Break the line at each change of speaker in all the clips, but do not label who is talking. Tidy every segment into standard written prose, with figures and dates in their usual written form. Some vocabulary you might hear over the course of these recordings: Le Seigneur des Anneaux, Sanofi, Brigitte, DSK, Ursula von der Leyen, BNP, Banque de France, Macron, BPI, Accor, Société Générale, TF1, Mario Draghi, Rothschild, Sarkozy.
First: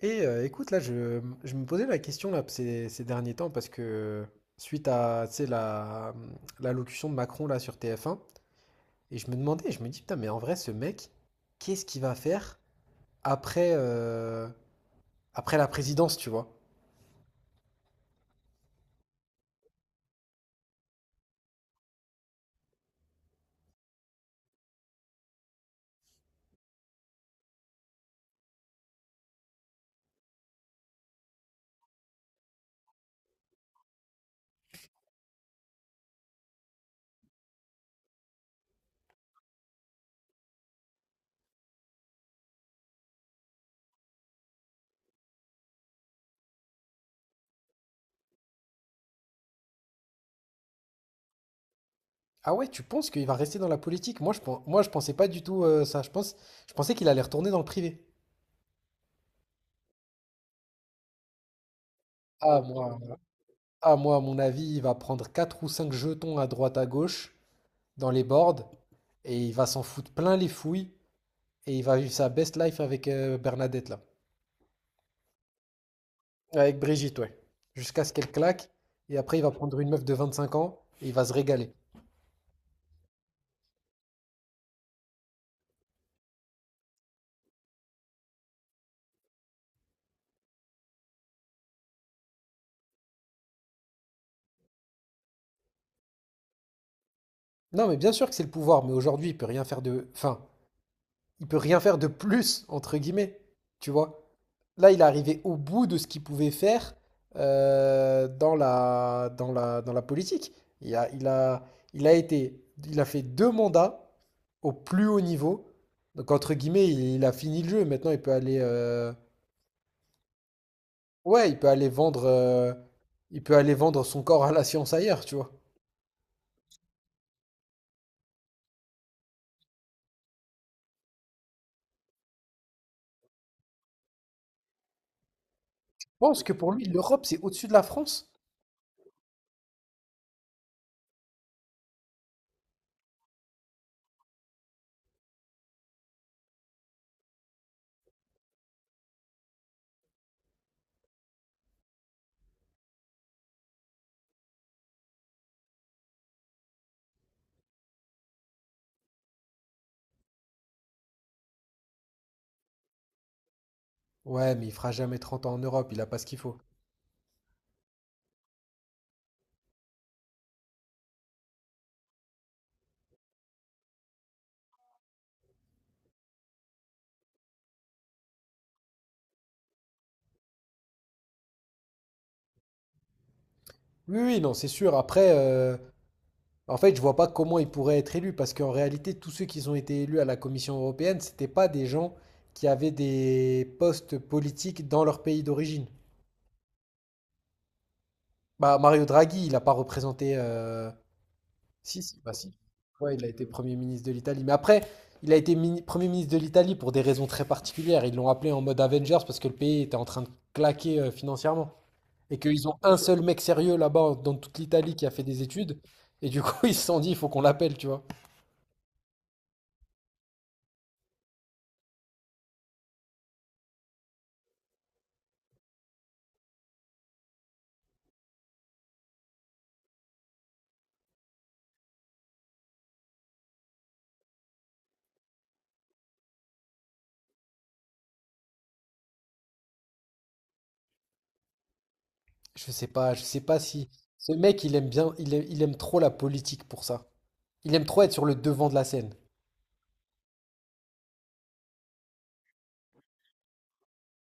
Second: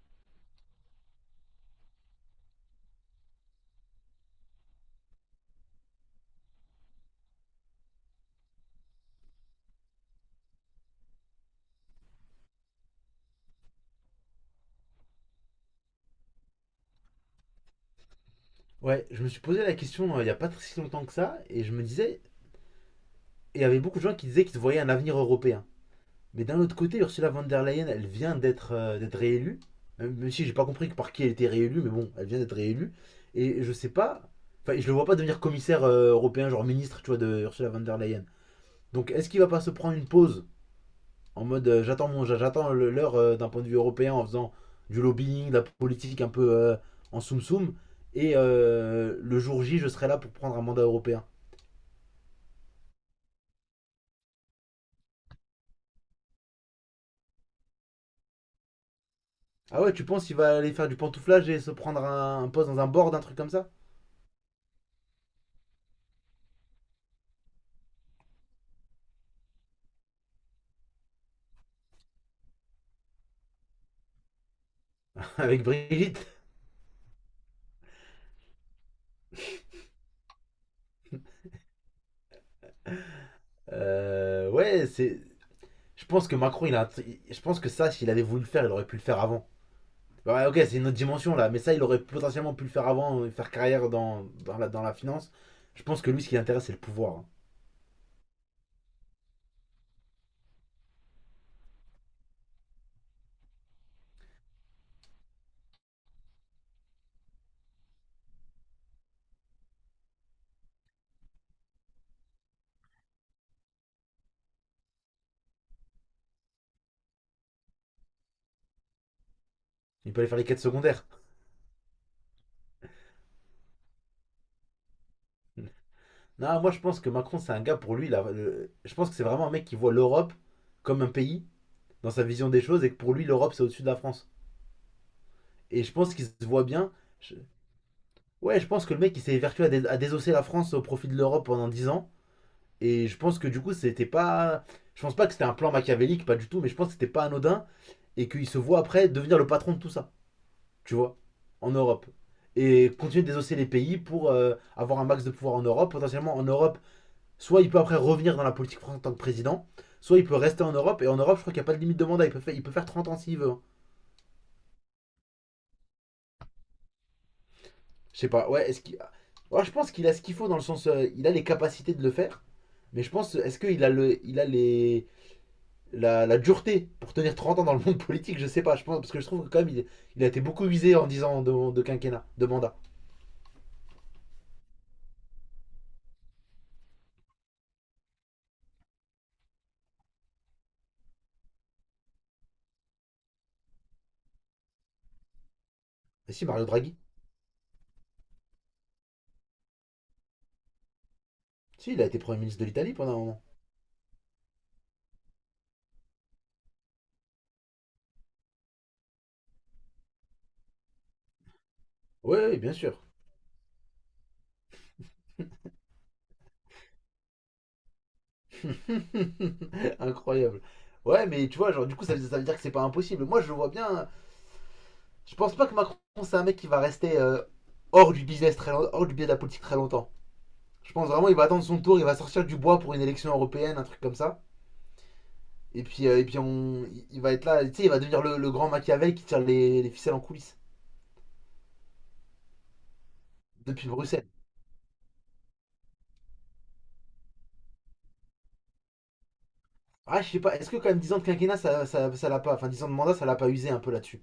Et écoute, là, je me posais la question là, ces derniers temps parce que suite à, tu sais, l'allocution de Macron là sur TF1, et je me demandais, je me dis, putain, mais en vrai, ce mec, qu'est-ce qu'il va faire après, euh, après la présidence, tu vois?
Ouais, je me suis posé la question il n'y a pas très si longtemps que ça, et je me disais, et il y avait beaucoup de gens qui disaient qu'ils voyaient un avenir européen. Mais d'un autre côté, Ursula von der Leyen, elle vient d'être réélue, même si j'ai pas compris que par qui elle était réélue, mais bon, elle vient d'être réélue, et je sais pas, enfin, je le vois pas devenir commissaire européen, genre ministre, tu vois, de Ursula von der Leyen. Donc, est-ce qu'il va pas se prendre une pause en mode j'attends l'heure d'un point de vue européen en faisant du lobbying, de la politique un peu en soum soum, et le jour J, je serai là pour prendre un mandat européen.
Ah ouais, tu penses qu'il va rester dans la politique? Moi, je pensais pas du tout ça. Je pense, je pensais qu'il allait retourner dans le privé.
Ah ouais, tu penses qu'il va aller faire du pantouflage et se prendre un
Ah,
poste dans un
moi,
board, un truc comme ça.
ah, moi, à mon avis, il va prendre 4 ou 5 jetons à droite à gauche dans les boards et il va s'en foutre plein les fouilles. Et il va vivre sa best life avec Bernadette, là.
Avec Brigitte.
Avec Brigitte, ouais. Jusqu'à ce qu'elle claque. Et après, il va prendre une meuf de 25 ans et il va se régaler.
Ouais, c'est. Je pense que Macron, il a. Je pense que ça, s'il avait voulu le faire, il aurait pu le faire avant. Ouais, ok, c'est une autre dimension là, mais ça, il aurait potentiellement pu le faire avant, faire carrière dans la finance. Je pense que lui, ce qui l'intéresse, c'est le pouvoir, hein.
Non, mais bien sûr que c'est le pouvoir, mais aujourd'hui, il peut rien faire de. Enfin, il peut rien faire de plus, entre guillemets. Tu vois? Là, il est arrivé au bout de ce qu'il pouvait faire dans la politique. Il a, il a, il a été, il a fait deux mandats au plus haut niveau. Donc, entre guillemets, il a fini le jeu. Maintenant, il peut aller
Il peut aller faire les quêtes secondaires.
ouais, il peut aller vendre son corps à la science ailleurs, tu vois.
Non, moi, je pense que Macron, c'est un gars pour lui. Là, je pense que c'est vraiment un mec qui voit l'Europe comme un pays dans sa vision des choses et que pour lui, l'Europe, c'est au-dessus de la France. Et je
Je
pense qu'il
pense
se
que
voit
pour lui,
bien.
l'Europe,
Je-
c'est au-dessus de la France.
Ouais, je pense que le mec il s'est vertu à désosser la France au profit de l'Europe pendant 10 ans. Et je pense que du coup, c'était pas. Je pense pas que c'était un plan machiavélique, pas du tout, mais je pense que c'était pas anodin et qu'il se voit après devenir le patron de tout ça, tu vois, en Europe. Et continuer de désosser les pays pour avoir un max de pouvoir en Europe. Potentiellement en Europe, soit il peut après revenir dans la politique française en tant que président, soit il peut rester en Europe. Et en Europe, je crois qu'il n'y a pas de limite de mandat, il peut faire 30 ans s'il veut, hein.
Ouais, mais il fera jamais 30 ans en Europe, il a pas ce qu'il faut.
Je sais pas, ouais, est-ce qu'il. Ouais, je pense qu'il a ce qu'il faut dans le sens, il a les capacités de le faire. Mais je pense, est-ce qu'il a, le, il a les, la dureté pour tenir 30 ans dans le monde politique. Je sais pas, je pense, parce que je trouve que quand même, il a été beaucoup visé en 10 ans de quinquennat, de mandat.
Oui, oui, non, c'est sûr. Après, en fait, je vois pas comment ils pourraient être élus, parce qu'en réalité, tous ceux qui ont été élus à la Commission européenne, c'était pas des gens qui avaient des postes politiques dans leur pays d'origine.
Mais si, Mario Draghi.
Bah, Mario Draghi, il n'a pas représenté.
Si,
Si,
il a été
si, bah
Premier
si.
ministre de l'Italie pendant
Ouais,
un
il a
moment.
été Premier ministre de l'Italie. Mais après, il a été Premier ministre de l'Italie pour des raisons très particulières. Ils l'ont appelé en mode Avengers parce que le pays était en train de claquer financièrement. Et
Ouais, ouais,
qu'ils
bien
ont un
sûr.
seul mec sérieux là-bas dans toute l'Italie qui a fait des études. Et du coup, ils se sont dit, il faut qu'on l'appelle, tu vois.
Incroyable. Ouais, mais tu vois, genre, du coup, ça veut dire que c'est pas impossible. Moi, je vois bien. Je pense pas que Macron, c'est un mec qui va rester hors du business très hors du biais de la politique très longtemps. Je pense vraiment il va attendre son tour, il va sortir du bois pour une élection européenne, un truc comme ça. Et puis, on, il va être là, tu sais, il va devenir le grand Machiavel qui tire les ficelles en coulisses
Je sais pas si
depuis Bruxelles.
ce mec il aime bien, il aime trop la politique pour ça. Il aime trop être sur le devant de la scène.
Ah, je sais pas, est-ce que quand même 10 ans de quinquennat, ça l'a pas, enfin 10 ans de mandat, ça l'a pas usé un peu là-dessus.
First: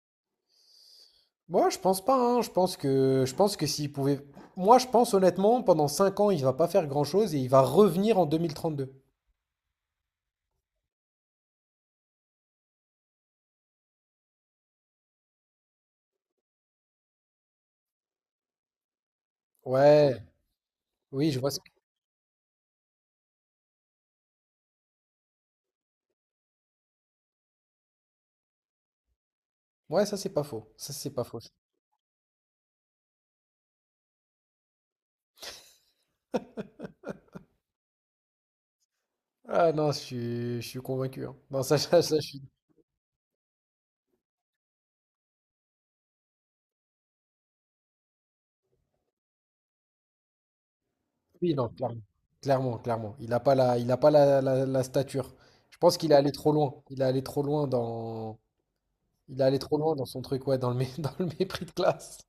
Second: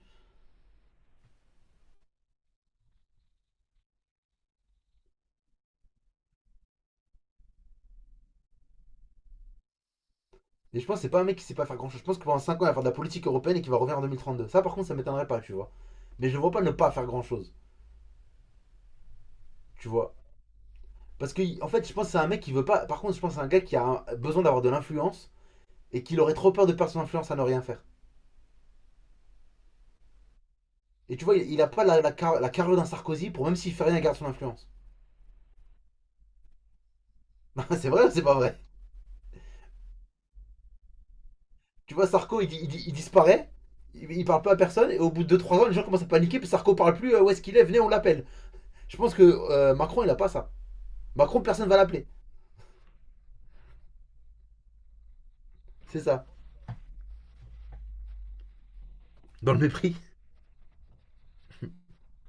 Moi, je pense pas, hein. Je pense que s'il pouvait, moi, je pense honnêtement, pendant 5 ans, il va pas faire grand-chose et il va revenir en 2032.
Et je pense que c'est pas un mec qui sait pas faire grand-chose. Je pense que pendant 5 ans, il va faire de la politique européenne et qu'il va revenir en 2032. Ça, par contre, ça m'étonnerait pas, tu vois. Mais je le vois pas ne pas faire grand-chose, tu vois.
Ouais, oui,
Parce
je
que,
vois. Ce
en fait, je pense que c'est un mec qui veut pas. Par contre, je pense que c'est un gars qui a besoin d'avoir de l'influence et qu'il aurait trop peur de perdre son influence à ne rien faire.
Ça c'est
Et
pas
tu vois,
faux.
il a pas la carrure d'un Sarkozy pour même s'il fait rien, il garde son influence. C'est vrai ou c'est pas vrai?
Ah non, je suis convaincu. Hein. Non, ça,
Tu
ça,
vois,
ça, je suis.
Sarko, il disparaît, il parle pas à personne, et au bout de deux trois ans, les gens commencent à paniquer, puis Sarko parle plus, où est-ce qu'il est, venez, on l'appelle. Je pense que Macron, il a pas ça. Macron,
Oui, non,
personne va
clairement,
l'appeler.
Il a pas la, la stature. Je pense
C'est
qu'il est
ça.
allé trop loin. Il est
Dans
allé
le
trop loin
mépris.
dans son truc, ouais, dans le, dans le mépris de classe.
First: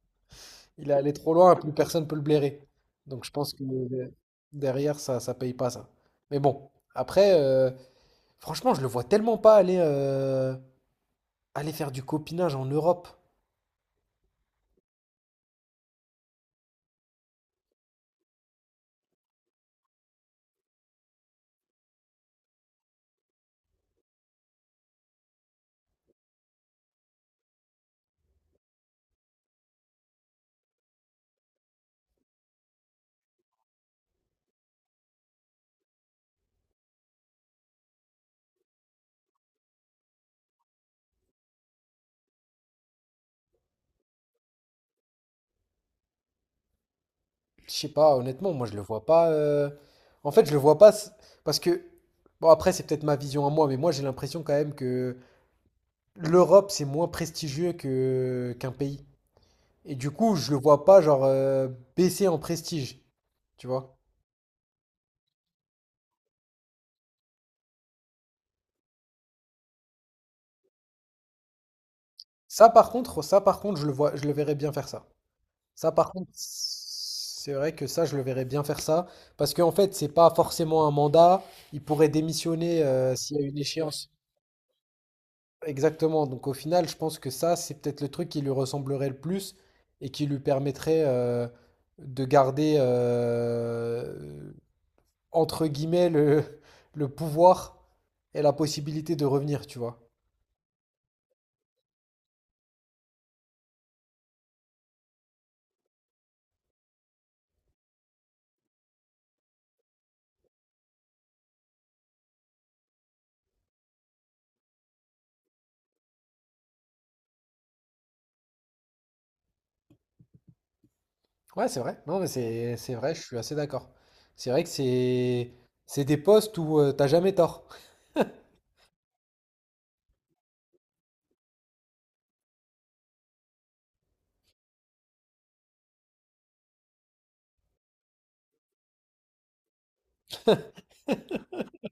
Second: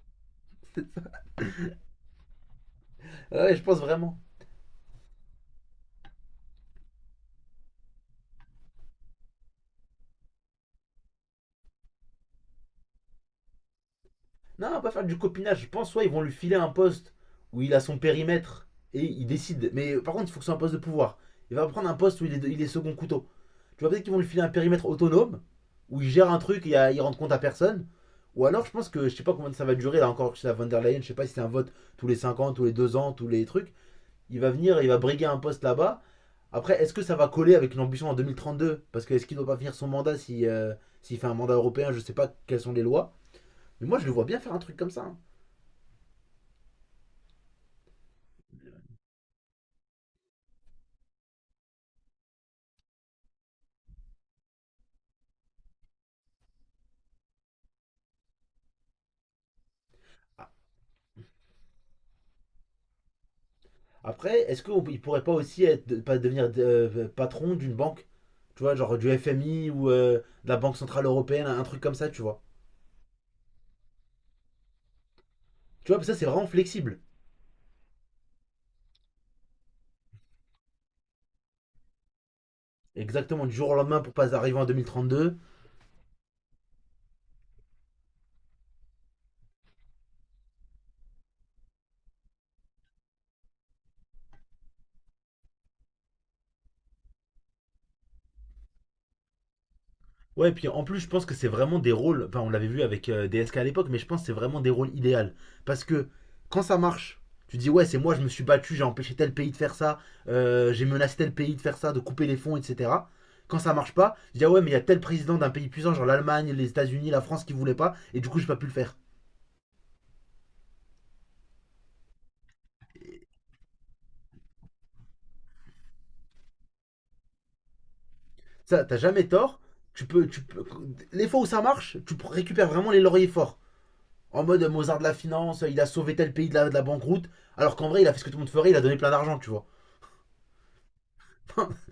Il est allé trop loin, plus personne peut le blairer. Donc je pense
Ouais,
que
je pense vraiment.
derrière, ça paye pas ça. Mais bon, après, franchement, je le vois tellement pas aller. Aller faire du copinage en Europe!
Non, on va pas faire du copinage. Je pense, soit ils vont lui filer un poste où il a son périmètre et il décide. Mais par contre, il faut que ce soit un poste de pouvoir. Il va prendre un poste où il est second couteau. Tu vois, peut-être qu'ils vont lui filer un périmètre autonome, où il gère un truc et il rend compte à personne. Ou alors, je pense que je sais pas combien ça va durer, là encore, chez la Van der Leyen, je sais pas si c'est un vote tous les 5 ans, tous les 2 ans, tous les trucs. Il va venir, il va briguer un poste là-bas. Après, est-ce que ça va coller avec l'ambition en 2032? Parce que est-ce qu'il ne doit pas finir son mandat si, s'il fait un mandat européen? Je sais pas quelles sont les lois. Mais moi, je le vois bien faire un truc comme ça, hein.
Je sais pas, honnêtement, moi je le vois pas. En fait, je le vois pas parce que bon après c'est peut-être ma vision à moi, mais moi j'ai l'impression quand même que l'Europe c'est moins prestigieux que qu'un pays. Et du coup, je le vois pas genre baisser en prestige, tu vois.
Après, est-ce qu'il pourrait pas aussi être, pas devenir patron d'une banque? Tu vois, genre du FMI ou de la Banque Centrale Européenne, un truc comme ça, tu vois?
Ça par contre, je le vois, je le verrais bien faire ça. Ça
Tu vois,
par
ça c'est
contre,
vraiment flexible.
c'est vrai que ça, je le verrais bien faire ça parce qu'en fait, c'est pas forcément un mandat, il pourrait démissionner s'il y
Exactement,
a
du
une
jour au lendemain
échéance.
pour pas arriver en 2032.
Exactement. Donc au final, je pense que ça, c'est peut-être le truc qui lui ressemblerait le plus et qui lui permettrait de garder entre guillemets, le pouvoir et la possibilité de revenir, tu vois.
Ouais, et puis en plus, je pense que c'est vraiment des rôles. Enfin, on l'avait vu avec DSK à l'époque, mais je pense que c'est vraiment des rôles idéaux. Parce que quand ça marche, tu dis, ouais, c'est moi, je me suis battu, j'ai empêché tel pays de faire ça, j'ai menacé tel pays de faire ça, de couper les fonds, etc. Quand ça marche pas, tu dis, ah ouais, mais il y a tel président d'un pays puissant, genre l'Allemagne, les États-Unis, la France qui voulait pas, et du coup, j'ai pas pu le faire.
Ouais, c'est vrai. Non, mais c'est vrai, je suis assez d'accord. C'est vrai que c'est des postes où t'as jamais tort.
Ça, t'as jamais tort. Tu peux- Les fois où ça marche, tu récupères vraiment les lauriers forts. En mode Mozart de la finance, il a sauvé tel pays de la banqueroute, alors qu'en vrai, il a fait ce que tout le monde ferait, il a donné plein d'argent, tu vois.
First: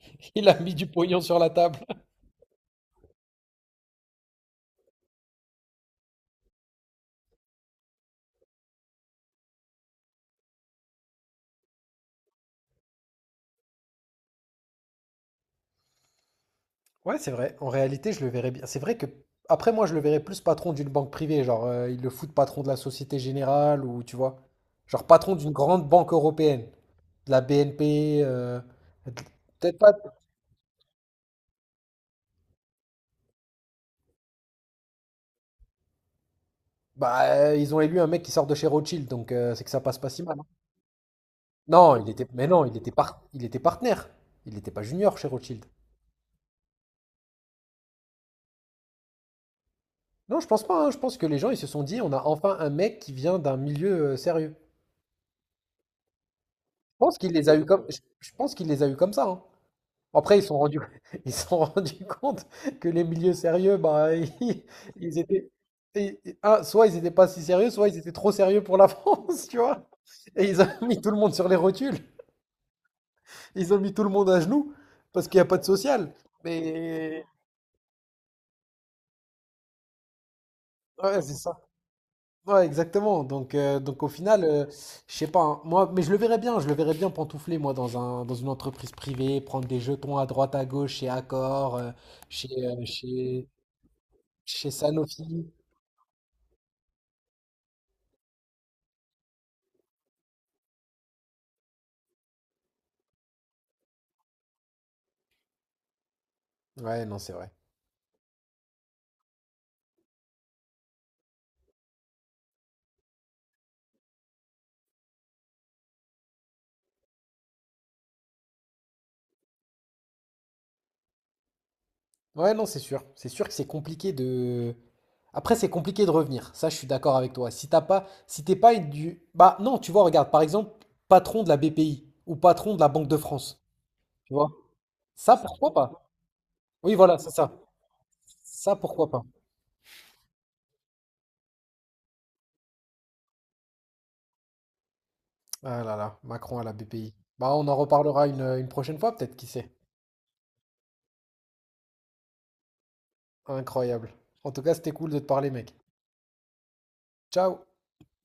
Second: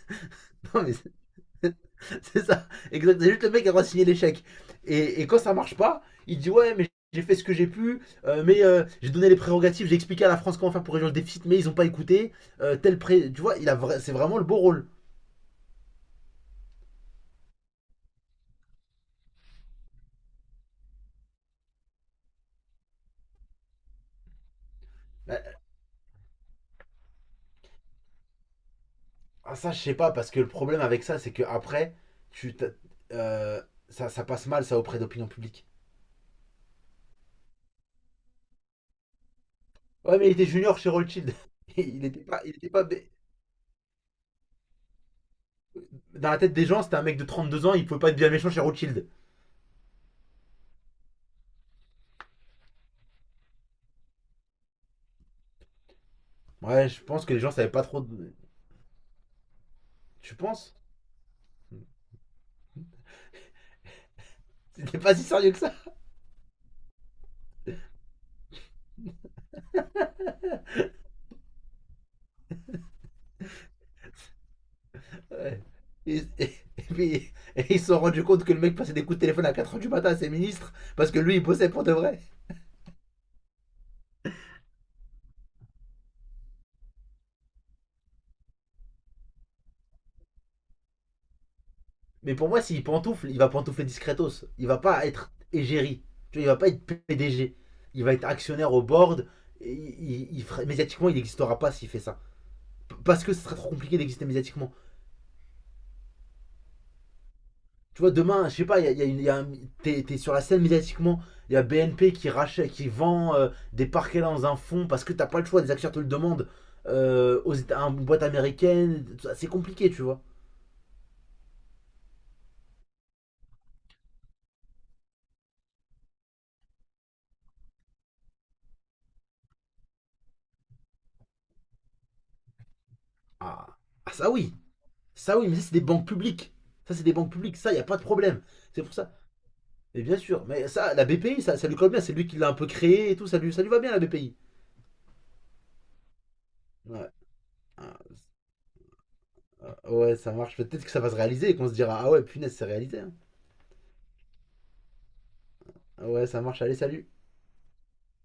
Il a mis
Non,
du
mais c'est-
pognon sur la table.
ça, exact. C'est juste le mec qui a le droit de signer l'échec. Et quand ça marche pas, il dit ouais, mais j'ai fait ce que j'ai pu, mais j'ai donné les prérogatives, j'ai expliqué à la France comment faire pour réduire le déficit, mais ils ont pas écouté. Tel pré... Tu vois, c'est vraiment le beau rôle.
Ouais, c'est vrai. En réalité, je le verrais bien. C'est vrai que, après, moi, je le verrais plus patron d'une banque privée. Genre, ils le foutent patron de la Société Générale ou, tu vois, genre patron
Euh,
d'une grande banque européenne. De la BNP. De-
Ah, ça,
Peut-être
je
pas.
sais pas, parce que le problème avec ça, c'est que après, tu euh, ça passe mal, ça, auprès d'opinion publique.
Bah, ils ont élu un mec qui sort de chez Rothschild, donc c'est que ça passe pas
Ouais,
si
mais il
mal. Hein.
était junior chez Rothschild.
Non,
il
il
était
était.
pas,
Mais
il
non,
était
il
pas,
était par... il était partenaire. Il n'était pas junior chez Rothschild.
dans la tête des gens, c'était un mec de 32 ans, il pouvait pas être bien méchant chez Rothschild.
Non, je pense pas. Hein. Je pense que les gens, ils se sont dit, on a enfin un mec qui vient d'un milieu sérieux.
Ouais, je
Je pense
pense
qu'il
que les
les
gens
a eu
savaient pas
comme. Je
trop.
je pense qu'il les a eu comme ça. Hein.
Tu
Après, ils se sont
penses?
rendus, ils se sont rendus compte que les milieux sérieux, bah,
C'était pas
ils
si
étaient,
sérieux que ça.
ah, soit ils n'étaient pas si sérieux, soit ils étaient trop sérieux pour la France, tu vois. Et ils ont mis tout le monde sur les rotules. Ils ont mis tout le monde à genoux parce qu'il n'y a pas
Ouais.
de social.
Et, et- et
Mais
puis, et ils se sont rendus compte que le mec passait des coups de téléphone à 4 heures du matin à ses ministres parce que
ouais, c'est
lui, il
ça.
bossait pour de vrai.
Ouais, exactement. Donc au final, je sais pas. Hein. Moi, mais je le verrais bien. Je le verrais bien pantoufler moi dans une entreprise privée, prendre des jetons à droite à gauche chez Accor, euh,
Mais
chez,
pour moi, s'il
euh,
pantoufle, il
chez,
va pantoufler discretos. Il
chez
va pas être
Sanofi.
égérie. Tu vois, il va pas être PDG. Il va être actionnaire au board. Et il médiatiquement, il n'existera pas s'il fait ça. Parce que ce serait trop compliqué d'exister médiatiquement.
Ouais, non, c'est vrai.
Tu vois, demain, je sais pas, il y a t'es sur la scène médiatiquement, il y a BNP qui rachète, qui vend des parquets dans un fonds parce que t'as pas le choix, des acteurs te le demandent à une boîte américaine, c'est compliqué, tu vois.
Ouais, non, c'est sûr. C'est sûr que c'est compliqué de. Après, c'est compliqué de revenir. Ça, je suis d'accord avec toi. Si t'as pas, si t'es pas une du. Bah non, tu vois, regarde, par exemple, patron de la BPI ou patron de la Banque de France.
Ah, ah,
Tu vois? Ça,
ça oui, mais ça
pourquoi
c'est des
pas?
banques publiques. Ça
Oui,
c'est des
voilà, c'est
banques
ça.
publiques, ça, il n'y a pas de problème.
Ça,
C'est pour
pourquoi
ça.
pas?
Mais bien sûr, mais ça, la BPI, ça lui colle bien, c'est lui qui l'a un peu créé et tout, ça lui va bien la BPI.
Ah là là, Macron à la
Ouais,
BPI. Bah, on en
Ah,
reparlera une prochaine fois, peut-être, qui sait.
ouais ça marche, peut-être que ça va se réaliser et qu'on se dira, ah ouais, punaise, c'est réalisé, hein.
Incroyable. En tout cas, c'était cool de te parler, mec.
Ouais, ça marche, allez, salut.
Ciao!